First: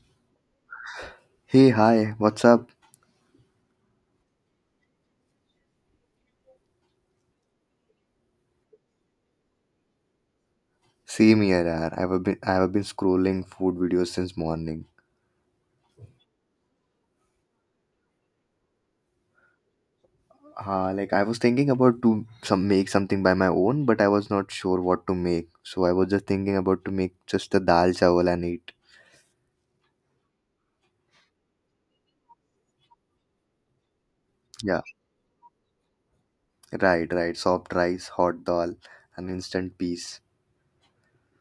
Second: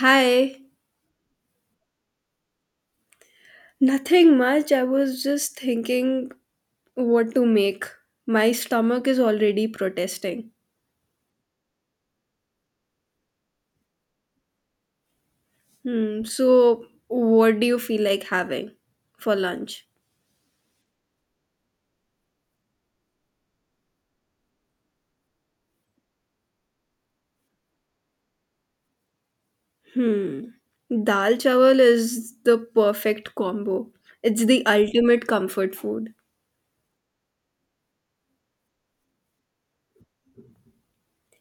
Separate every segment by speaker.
Speaker 1: Hi,
Speaker 2: Hey, hi, what's up?
Speaker 1: nothing much. I was just thinking what to make. My stomach is already protesting.
Speaker 2: Same here, yaar. I've been scrolling food videos since morning.
Speaker 1: Hmm, so what do you feel like having for lunch?
Speaker 2: Like I was thinking about to some make something by my own, but I was not sure what to make. So I was just thinking about to make just the dal chawal and eat.
Speaker 1: Hmm. Dal chawal is the perfect combo. It's the
Speaker 2: Yeah,
Speaker 1: ultimate comfort food.
Speaker 2: right, right. Soft rice, hot dal, and instant peas.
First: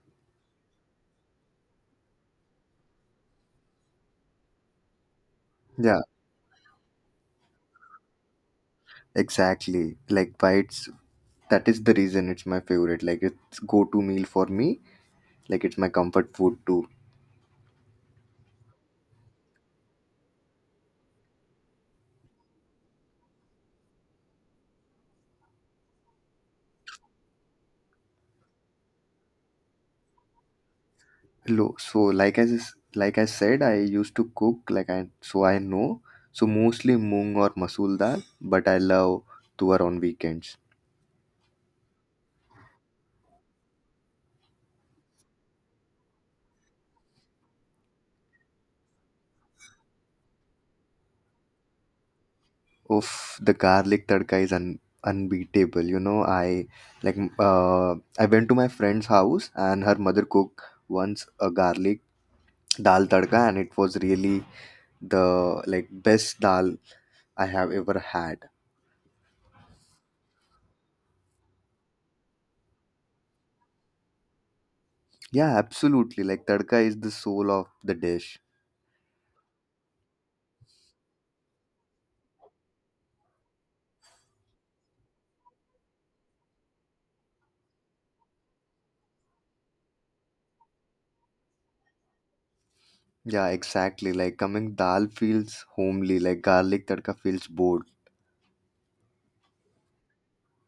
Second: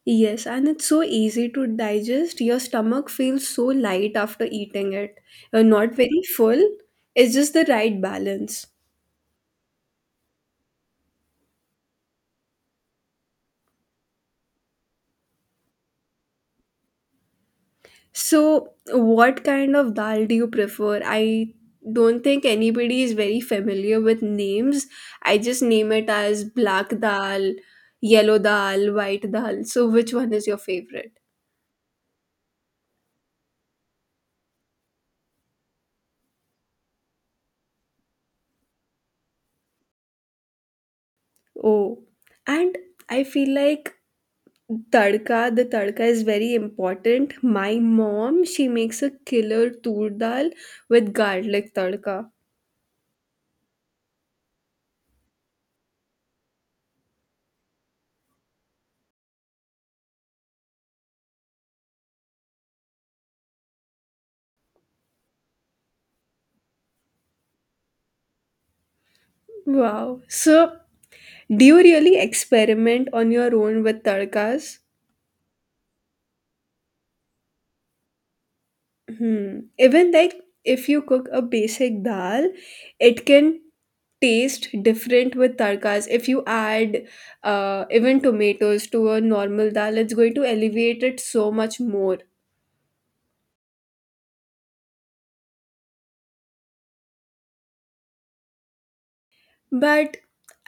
Speaker 1: Yes, and it's so easy to digest. Your stomach feels so light after eating it. You're not
Speaker 2: Yeah,
Speaker 1: very full. It's just the right balance.
Speaker 2: exactly. Like why it's That is the reason it's my favorite. Like it's go-to meal for me. Like it's my comfort food too.
Speaker 1: So, what kind of dal do you prefer? I don't think anybody is very familiar with names. I just name it as black dal, yellow dal, white dal. So, which one is your favorite?
Speaker 2: Lo- so like I s- like I said, I used to cook I know. So mostly moong or masool dal, but I love tuwar on weekends.
Speaker 1: Oh, and I feel like tadka, the tadka is very important. My mom, she makes a killer tur dal with garlic tadka.
Speaker 2: Oof, the garlic tadka is unbeatable. You know, like uh, I went to my friend's house and her mother cooked once a garlic dal tadka, and it was really the like best dal I have ever had.
Speaker 1: Wow. So, do you really experiment on your own with tadkas?
Speaker 2: Yeah, absolutely. Like tadka is the soul of the dish.
Speaker 1: Hmm. Even like if you cook a basic dal, it can taste different with tarkas. If you add even tomatoes to a normal dal, it's going to elevate it so much more.
Speaker 2: Yeah, exactly. Like coming dal feels homely, like garlic tadka feels bored.
Speaker 1: But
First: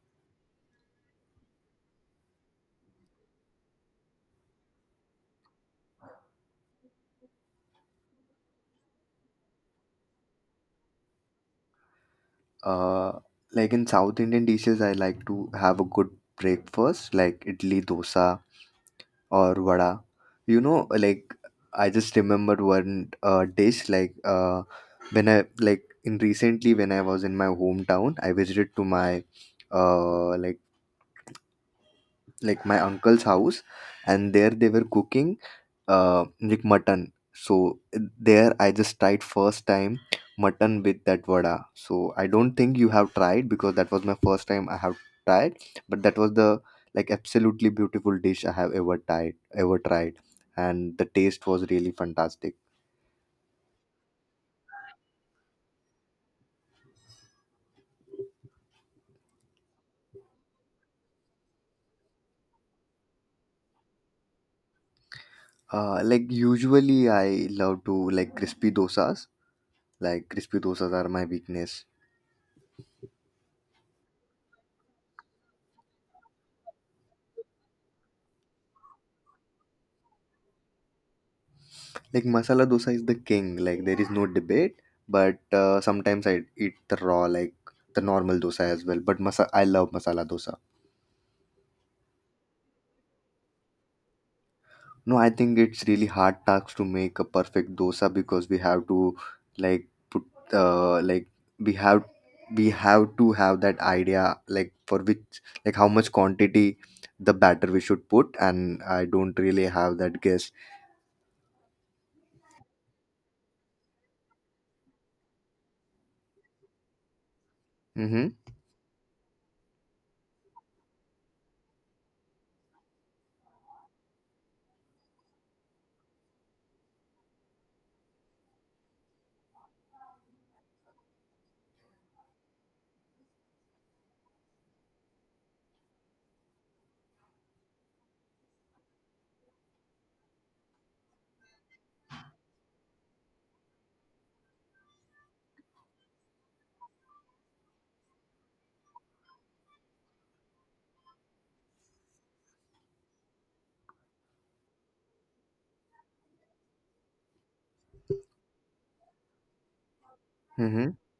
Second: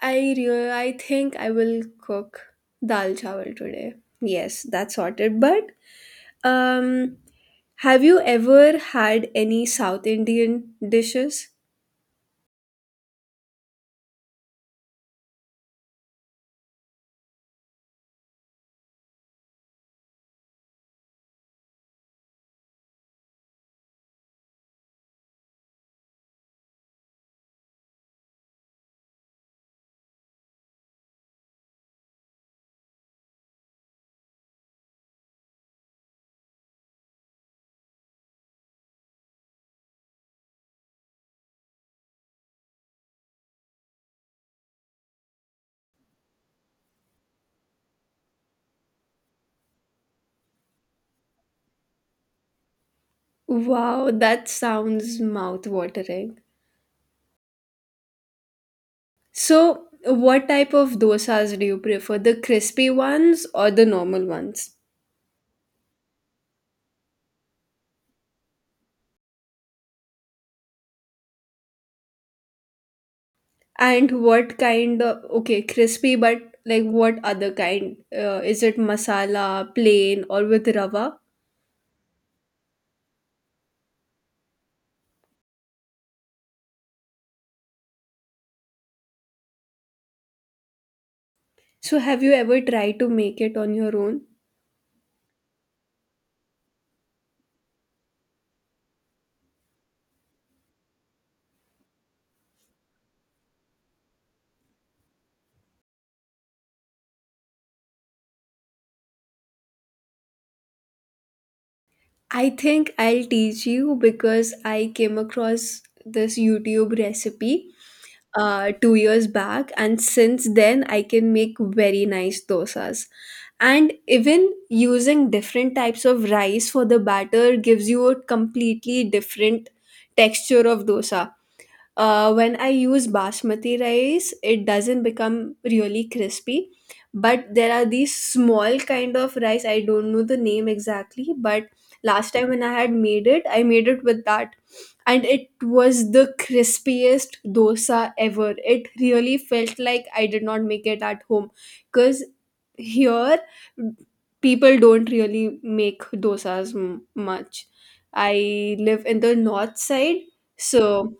Speaker 1: I think I will cook dal chawal today. Yes, that's sorted. But um, have you ever had any South Indian dishes?
Speaker 2: Uh, like in South Indian dishes, I like to have a good breakfast, like idli dosa or vada. You know, I just remembered one dish, when I in recently when I was in my hometown, I visited to my uh like my uncle's house, and there they were cooking like mutton. So there I just tried first time mutton with that vada. So I don't think you have tried because that was my first time I have tried, but that was the absolutely beautiful dish I have ever tried, and the taste was really fantastic.
Speaker 1: Wow, that sounds mouth watering. So, what type of dosas do you prefer? The crispy ones or the normal ones?
Speaker 2: Like usually I love to like crispy dosas. Like crispy dosas are my weakness.
Speaker 1: And what kind of, okay, crispy, but like what other kind? Is it masala, plain, or with rava?
Speaker 2: Like masala dosa is the king. Like there is no debate. But sometimes I eat the raw, like the normal dosa as well. But I love masala dosa.
Speaker 1: So, have you ever tried to make it on your own?
Speaker 2: No, I think it's really hard task to make a perfect dosa because we have to put uh, like we have we have to have that idea like for which like how much quantity the batter we should put and I don't really have that guess.
Speaker 1: I think I'll teach you because I came across this YouTube recipe
Speaker 2: Mm-hmm.
Speaker 1: 2 years back, and since then I can make very nice dosas. And even using different types of rice for the batter gives you a completely different texture of dosa. When I use basmati rice, it doesn't become really crispy. But there are these small kind of rice. I don't know the name exactly, but last time when I had made it, I made it with that, and it was the crispiest dosa ever. It really felt like I did not make it at home, because here people don't really make much. I live in the north side,
Speaker 2: Mm-hmm.
Speaker 1: so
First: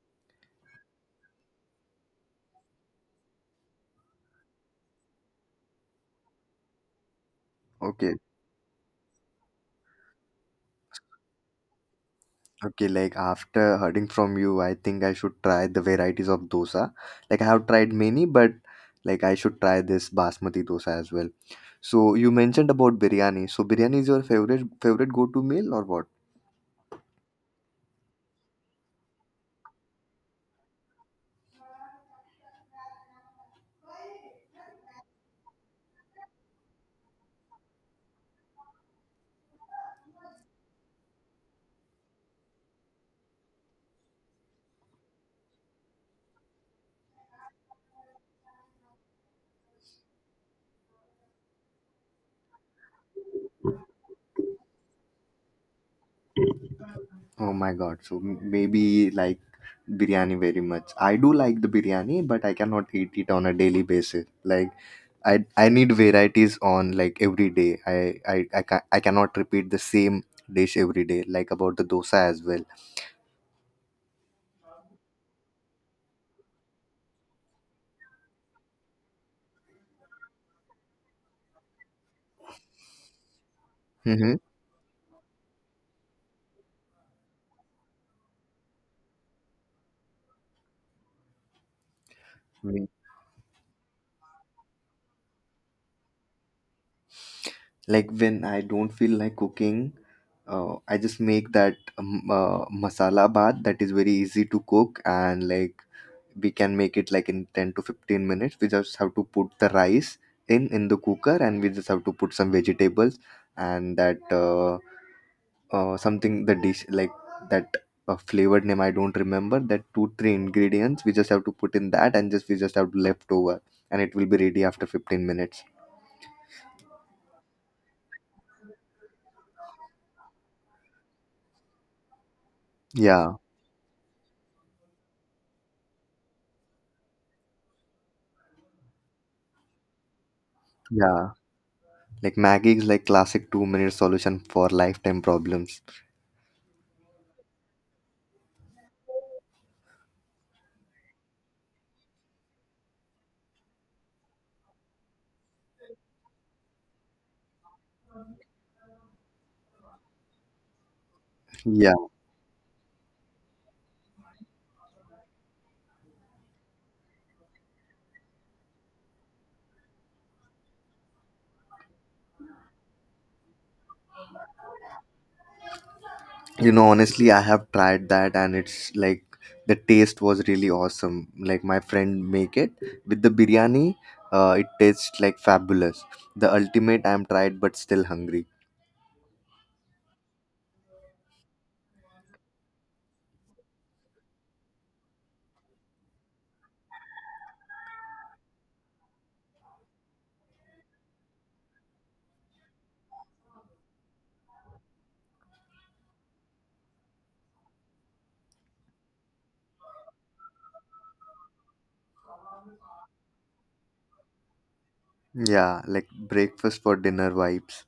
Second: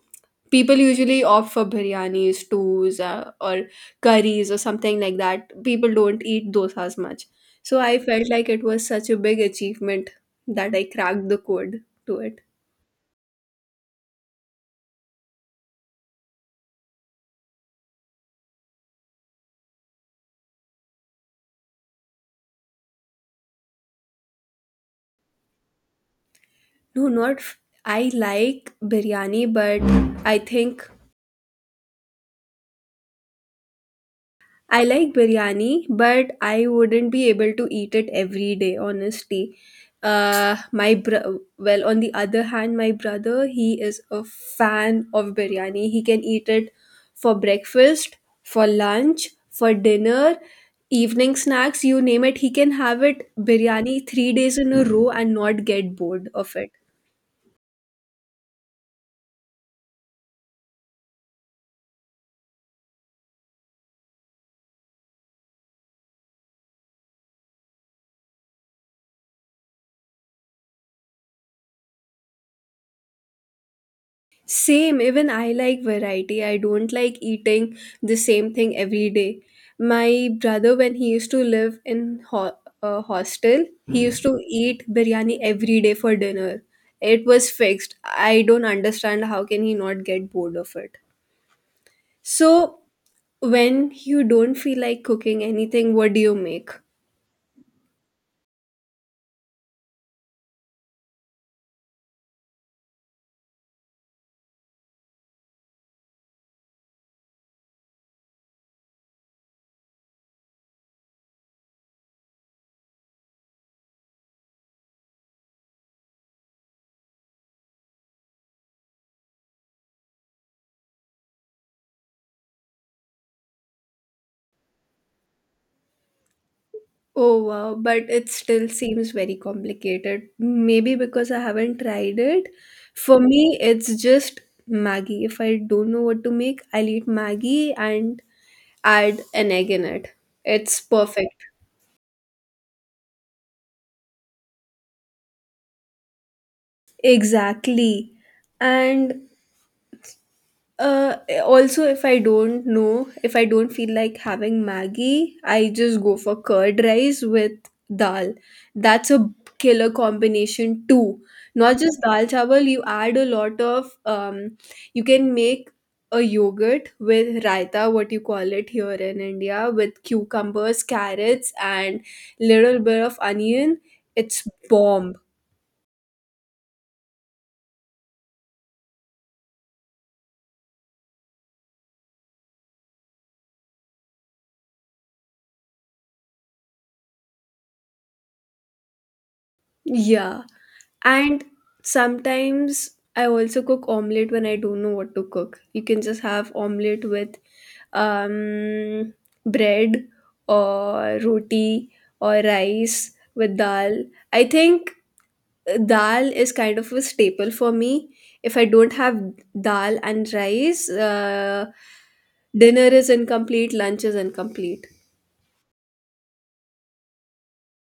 Speaker 1: people usually opt for biryani, stews, or curries, or something like that. People don't eat dosas much. So I
Speaker 2: Okay.
Speaker 1: felt like it was such a big achievement that I cracked the code to it.
Speaker 2: Okay, like after hearing from you, I think I should try the varieties of dosa. Like I have tried many, but like I should try this basmati dosa as well. So you mentioned about biryani. So biryani is your favorite go-to meal or what?
Speaker 1: No, not f- I like biryani, but I think I like biryani, but I wouldn't be able to eat it every day, honestly. Well, on the other hand, my brother, he is a fan of biryani. He can eat it for breakfast, for lunch, for dinner, evening snacks, you name it. He can have it biryani 3 days in a row and not get bored of it.
Speaker 2: Oh my God. So maybe like biryani very much. I do like the biryani, but I cannot eat it on a daily basis. Like I need varieties on like every day. I cannot repeat the same dish every day like about the dosa as well.
Speaker 1: Same, even I like variety. I don't like eating the same thing every day. My brother, when he used to live in a hostel, he used
Speaker 2: Mm-hmm.
Speaker 1: to eat biryani every day for dinner. It was fixed. I don't understand how can he not get bored of it. So, when you don't feel like cooking anything, what do you make?
Speaker 2: Like when I don't feel like cooking, I just make that masala bath that is very easy to cook and like we can make it like in 10 to 15 minutes. We just have to put the rice in the cooker and we just have to put some vegetables and that something the dish like that flavored name I don't remember that 2 3 ingredients we just have to put in that and just we just have leftover and it will be ready after 15 minutes.
Speaker 1: Oh wow, but it still seems very complicated. Maybe because I haven't tried it. For
Speaker 2: Yeah,
Speaker 1: me, it's just Maggie. If I don't know what to make, I'll eat Maggie and add an egg in it. It's
Speaker 2: yeah.
Speaker 1: perfect.
Speaker 2: Like Maggie is like classic 2 minute solution for lifetime problems.
Speaker 1: Exactly. And Uh, Also, if I don't know, if I don't feel like having Maggie, I just go for curd rice with dal. That's a killer combination too. Not
Speaker 2: Yeah.
Speaker 1: just dal chawal, you add a lot of you can make a yogurt with raita, what you call it here in India, with cucumbers, carrots, and little bit of onion. It's bomb.
Speaker 2: You know, honestly, I have tried that and it's like the taste was really awesome. Like my friend make it with the biryani. It tastes like fabulous. The ultimate I'm tried but still hungry.
Speaker 1: Yeah. And sometimes I also cook omelette when I don't know what to cook. You can just have omelette with um, bread or roti or rice with dal. I think dal is kind of a staple for me. If I don't have dal and rice, dinner is incomplete, lunch is incomplete.
Speaker 2: Yeah, like breakfast for dinner vibes.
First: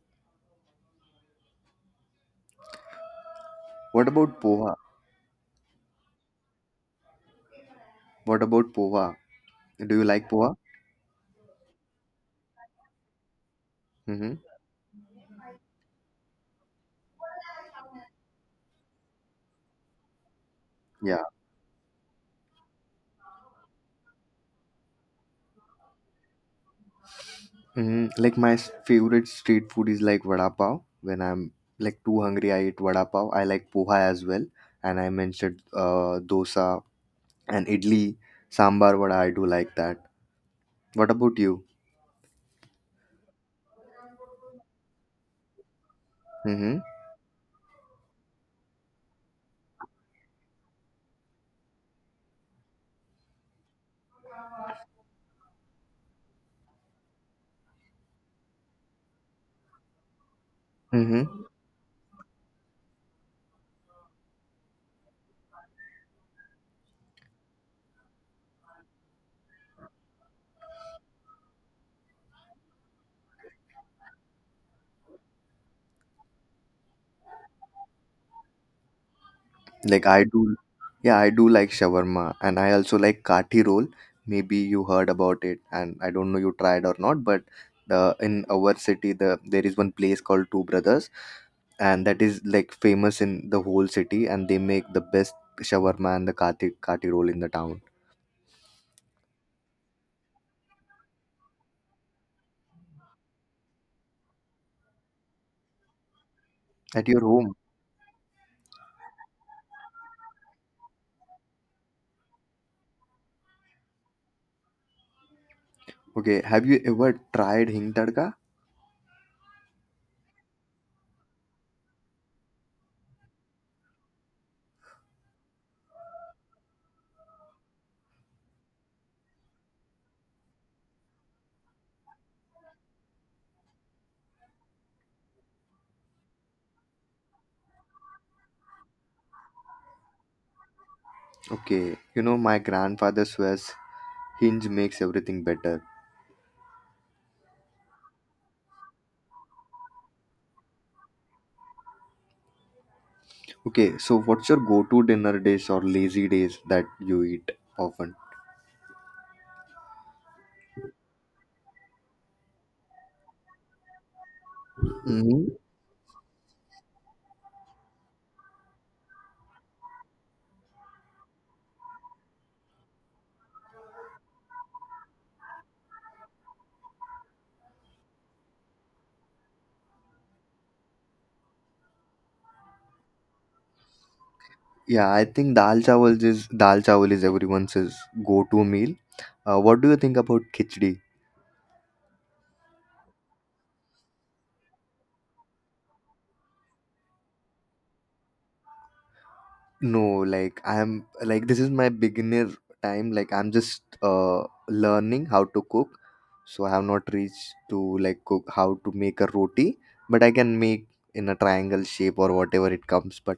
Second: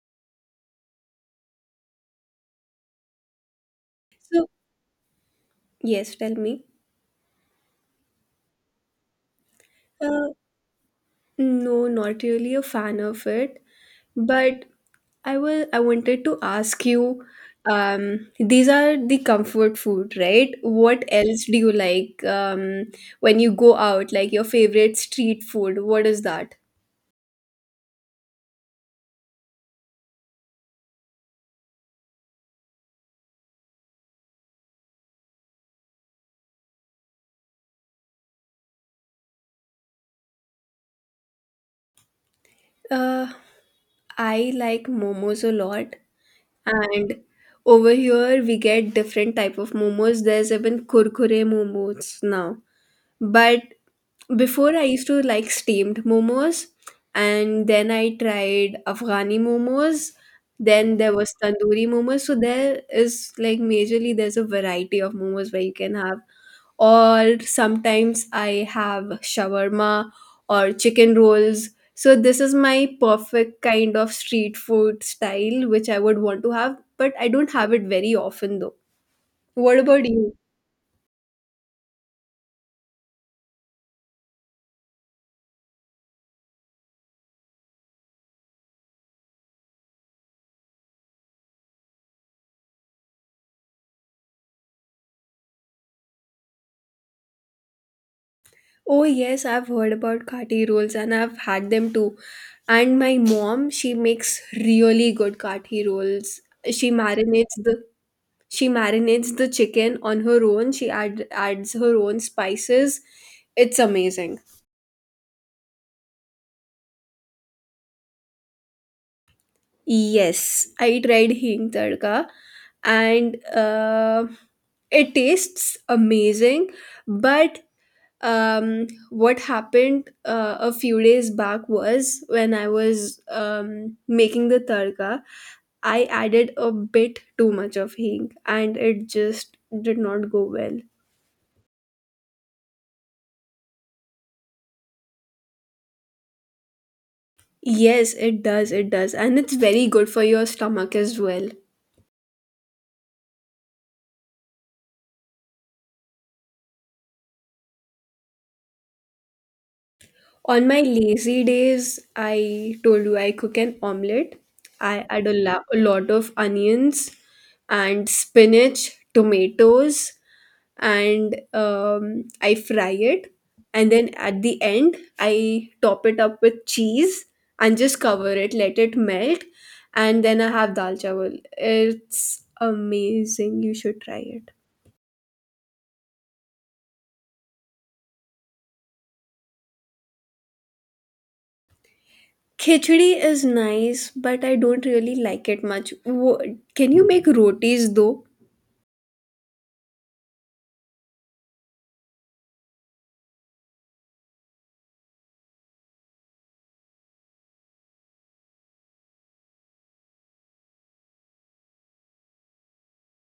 Speaker 2: What about
Speaker 1: So,
Speaker 2: poha?
Speaker 1: yes, tell me.
Speaker 2: What about poha? Do you
Speaker 1: Uh,
Speaker 2: like poha?
Speaker 1: no, not really a fan of it.
Speaker 2: Mm-hmm.
Speaker 1: But I wanted to ask you, these are the comfort food, right? What
Speaker 2: Yeah.
Speaker 1: else do you like when you go out? Like your favorite street food, what is that?
Speaker 2: Mm, like my favorite street food is like vada pav. When I'm like too hungry, I eat vada pav. I like poha as well, and I mentioned dosa and idli, sambar vada. I do like that. What about you?
Speaker 1: Uh, I like momos a lot,
Speaker 2: Mm-hmm.
Speaker 1: and over here we get different type of momos. There's even kurkure momos now, but before I used to like steamed momos, and then I tried Afghani momos. Then there was
Speaker 2: Mm-hmm.
Speaker 1: tandoori momos. So there is like majorly there's a variety of momos where you can have. Or sometimes I have shawarma or chicken rolls. So this is my perfect kind of street food style which I would want to have, but I don't have it very often though. What
Speaker 2: Like
Speaker 1: about
Speaker 2: I
Speaker 1: you?
Speaker 2: do, yeah, I do like shawarma, and I also like kathi roll. Maybe you heard about it, and I don't know you tried or not, but the in our city, there is one place called Two Brothers, and that is like famous in the whole city, and they make the best shawarma and the kathi roll in the town.
Speaker 1: Oh, yes, I've heard about kati rolls and I've had them too. And my mom, she makes really good kati rolls. She
Speaker 2: At your home,
Speaker 1: marinates the she marinates the chicken on her own. She adds her own spices. It's amazing.
Speaker 2: okay? Have you ever tried hing tadka?
Speaker 1: Yes, I tried hing tadka and it tastes amazing, but what happened a few days back was when I was making the tarka, I added a bit too much of hing and it just did not go well.
Speaker 2: Okay, you know my grandfather swears hinge makes everything better.
Speaker 1: Yes, it does, it does. And it's very good for your stomach as well.
Speaker 2: Okay, so what's your go-to dinner days or lazy days that you eat often?
Speaker 1: On my lazy days, I told you I cook an omelette. I add
Speaker 2: Hmm.
Speaker 1: a lot of onions and spinach, tomatoes, and I fry it. And then at the end, I top it up with cheese and just cover it, let it melt. And then I have dal chawal. It's amazing. You should try it.
Speaker 2: Yeah, I think dal chawal is everyone's is go-to meal. What do you think about khichdi?
Speaker 1: Khichdi is nice, but I don't really like it much. Wo- can you make rotis though?
Speaker 2: No, like I'm like this is my beginner time. Like I'm just learning how to cook, so I have not reached to like cook how to make a roti, but I can make in a triangle shape or whatever it comes. But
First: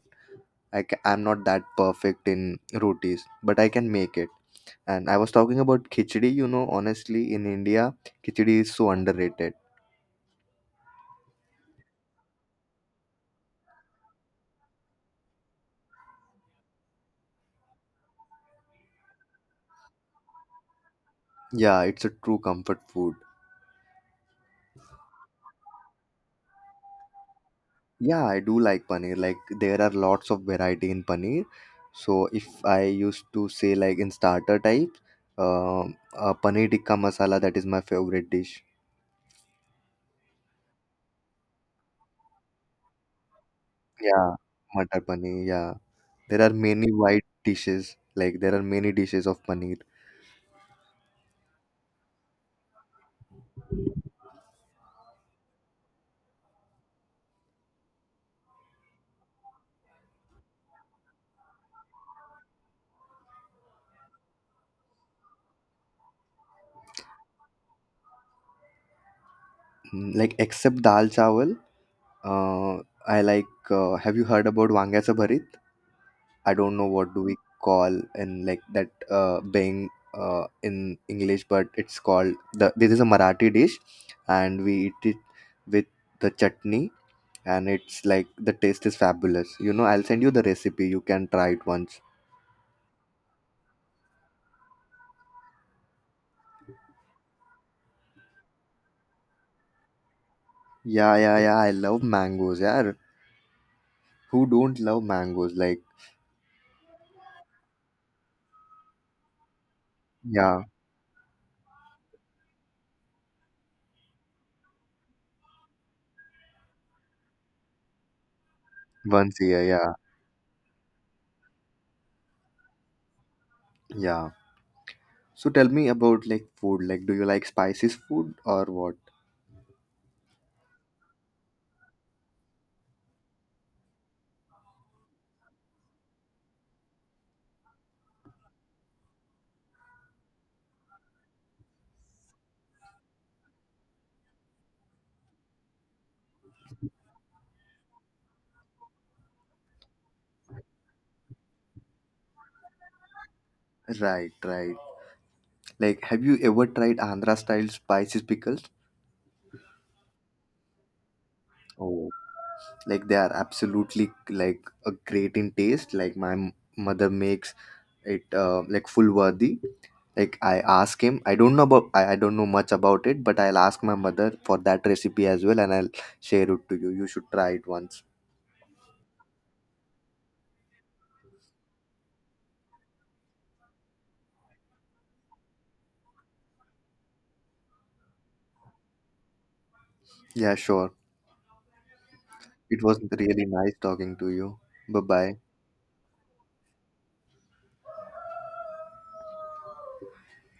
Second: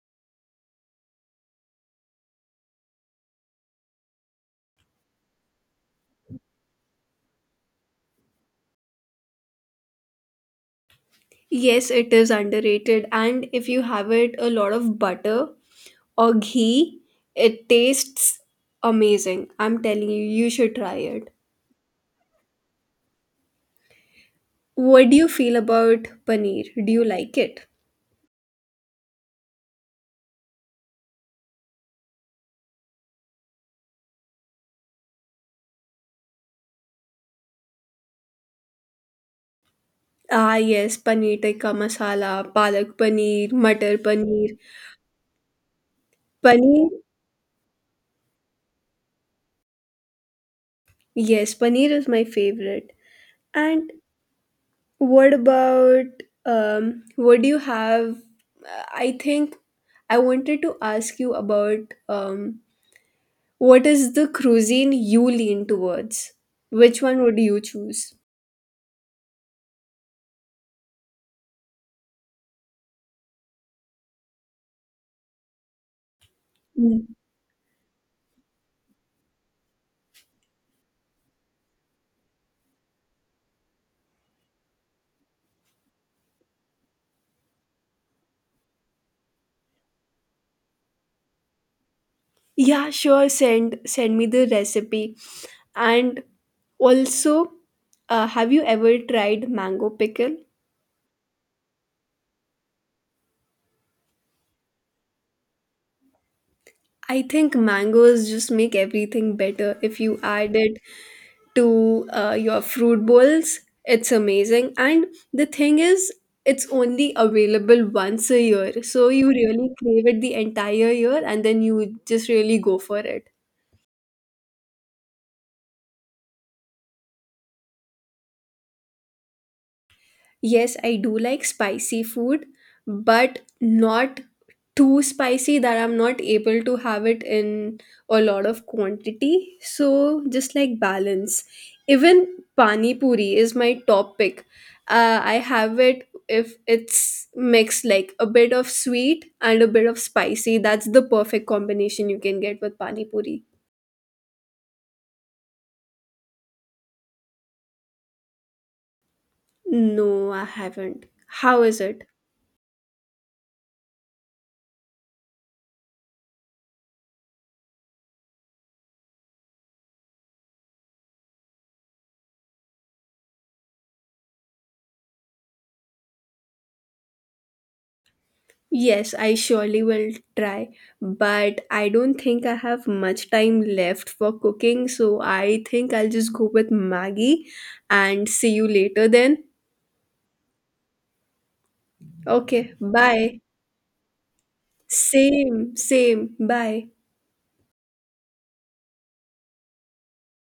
Speaker 2: I'm not that perfect in rotis, but I can make it. And I was talking about khichdi, you know, honestly, in India, khichdi is so underrated.
Speaker 1: Yes, it is underrated. And if you have it a lot of butter or ghee, it tastes amazing. I'm telling you, you should try it.
Speaker 2: Yeah, it's a true comfort food.
Speaker 1: What do you feel about paneer? Do you like it?
Speaker 2: Yeah, I do like paneer. Like there are lots of variety in paneer. So if I used to say like in starter type, paneer tikka masala that is my favorite dish.
Speaker 1: Ah, yes, paneer tikka masala, palak paneer, matar
Speaker 2: Yeah,
Speaker 1: paneer.
Speaker 2: matar paneer. Yeah, there are
Speaker 1: Paneer,
Speaker 2: many wide dishes. Like there are many dishes of paneer.
Speaker 1: yes, paneer is my favorite. And what about what do you have? I think I wanted to ask you about what is the cuisine you lean towards? Which one would you choose?
Speaker 2: Mm, like except dal chawal. Uh, I like. Have you heard about Vangyasa Bharit? I don't know
Speaker 1: Hmm.
Speaker 2: what do we call in like that being in English, but it's called the. This is a Marathi dish, and we eat it with the chutney, and it's like the taste is fabulous. You know, I'll send you the recipe. You can try it once.
Speaker 1: Yeah, sure. Send me the recipe. And also, have you ever tried mango pickle?
Speaker 2: Yeah, yeah, yeah. I love mangoes. Yeah, who don't love mangoes? Like,
Speaker 1: I think mangoes just make everything better. If you add
Speaker 2: yeah,
Speaker 1: it to your fruit bowls, it's amazing. And the thing is, it's only available once a year, so you
Speaker 2: once a year.
Speaker 1: really
Speaker 2: Yeah,
Speaker 1: crave it the entire year, and then you just really go for it.
Speaker 2: yeah. So tell me about like food. Like, do you like spices food or what?
Speaker 1: Yes, I do like spicy food, but not too spicy that I'm not able to have it in a lot of quantity. So just like balance. Even pani puri is my top pick. I have it if it's mixed like a bit of sweet and a bit of spicy. That's the perfect combination you can get with pani puri.
Speaker 2: Right, right. Like, have you ever tried Andhra style spicy pickles?
Speaker 1: No, I haven't. How is it?
Speaker 2: Oh, like, they are absolutely like a great in taste. Like, my mother makes it like full worthy. Like, I ask him. I don't know about. I don't know much about it, but I'll ask my mother for that recipe as well, and I'll share it to you. You should try it once.
Speaker 1: Yes, I surely will try, but I don't think I have much time left for cooking, so I think I'll just go with Maggie and see you later then.
Speaker 2: Yeah, sure.
Speaker 1: Okay,
Speaker 2: It was
Speaker 1: bye.
Speaker 2: really nice talking to you. Bye bye.
Speaker 1: Same, same, bye.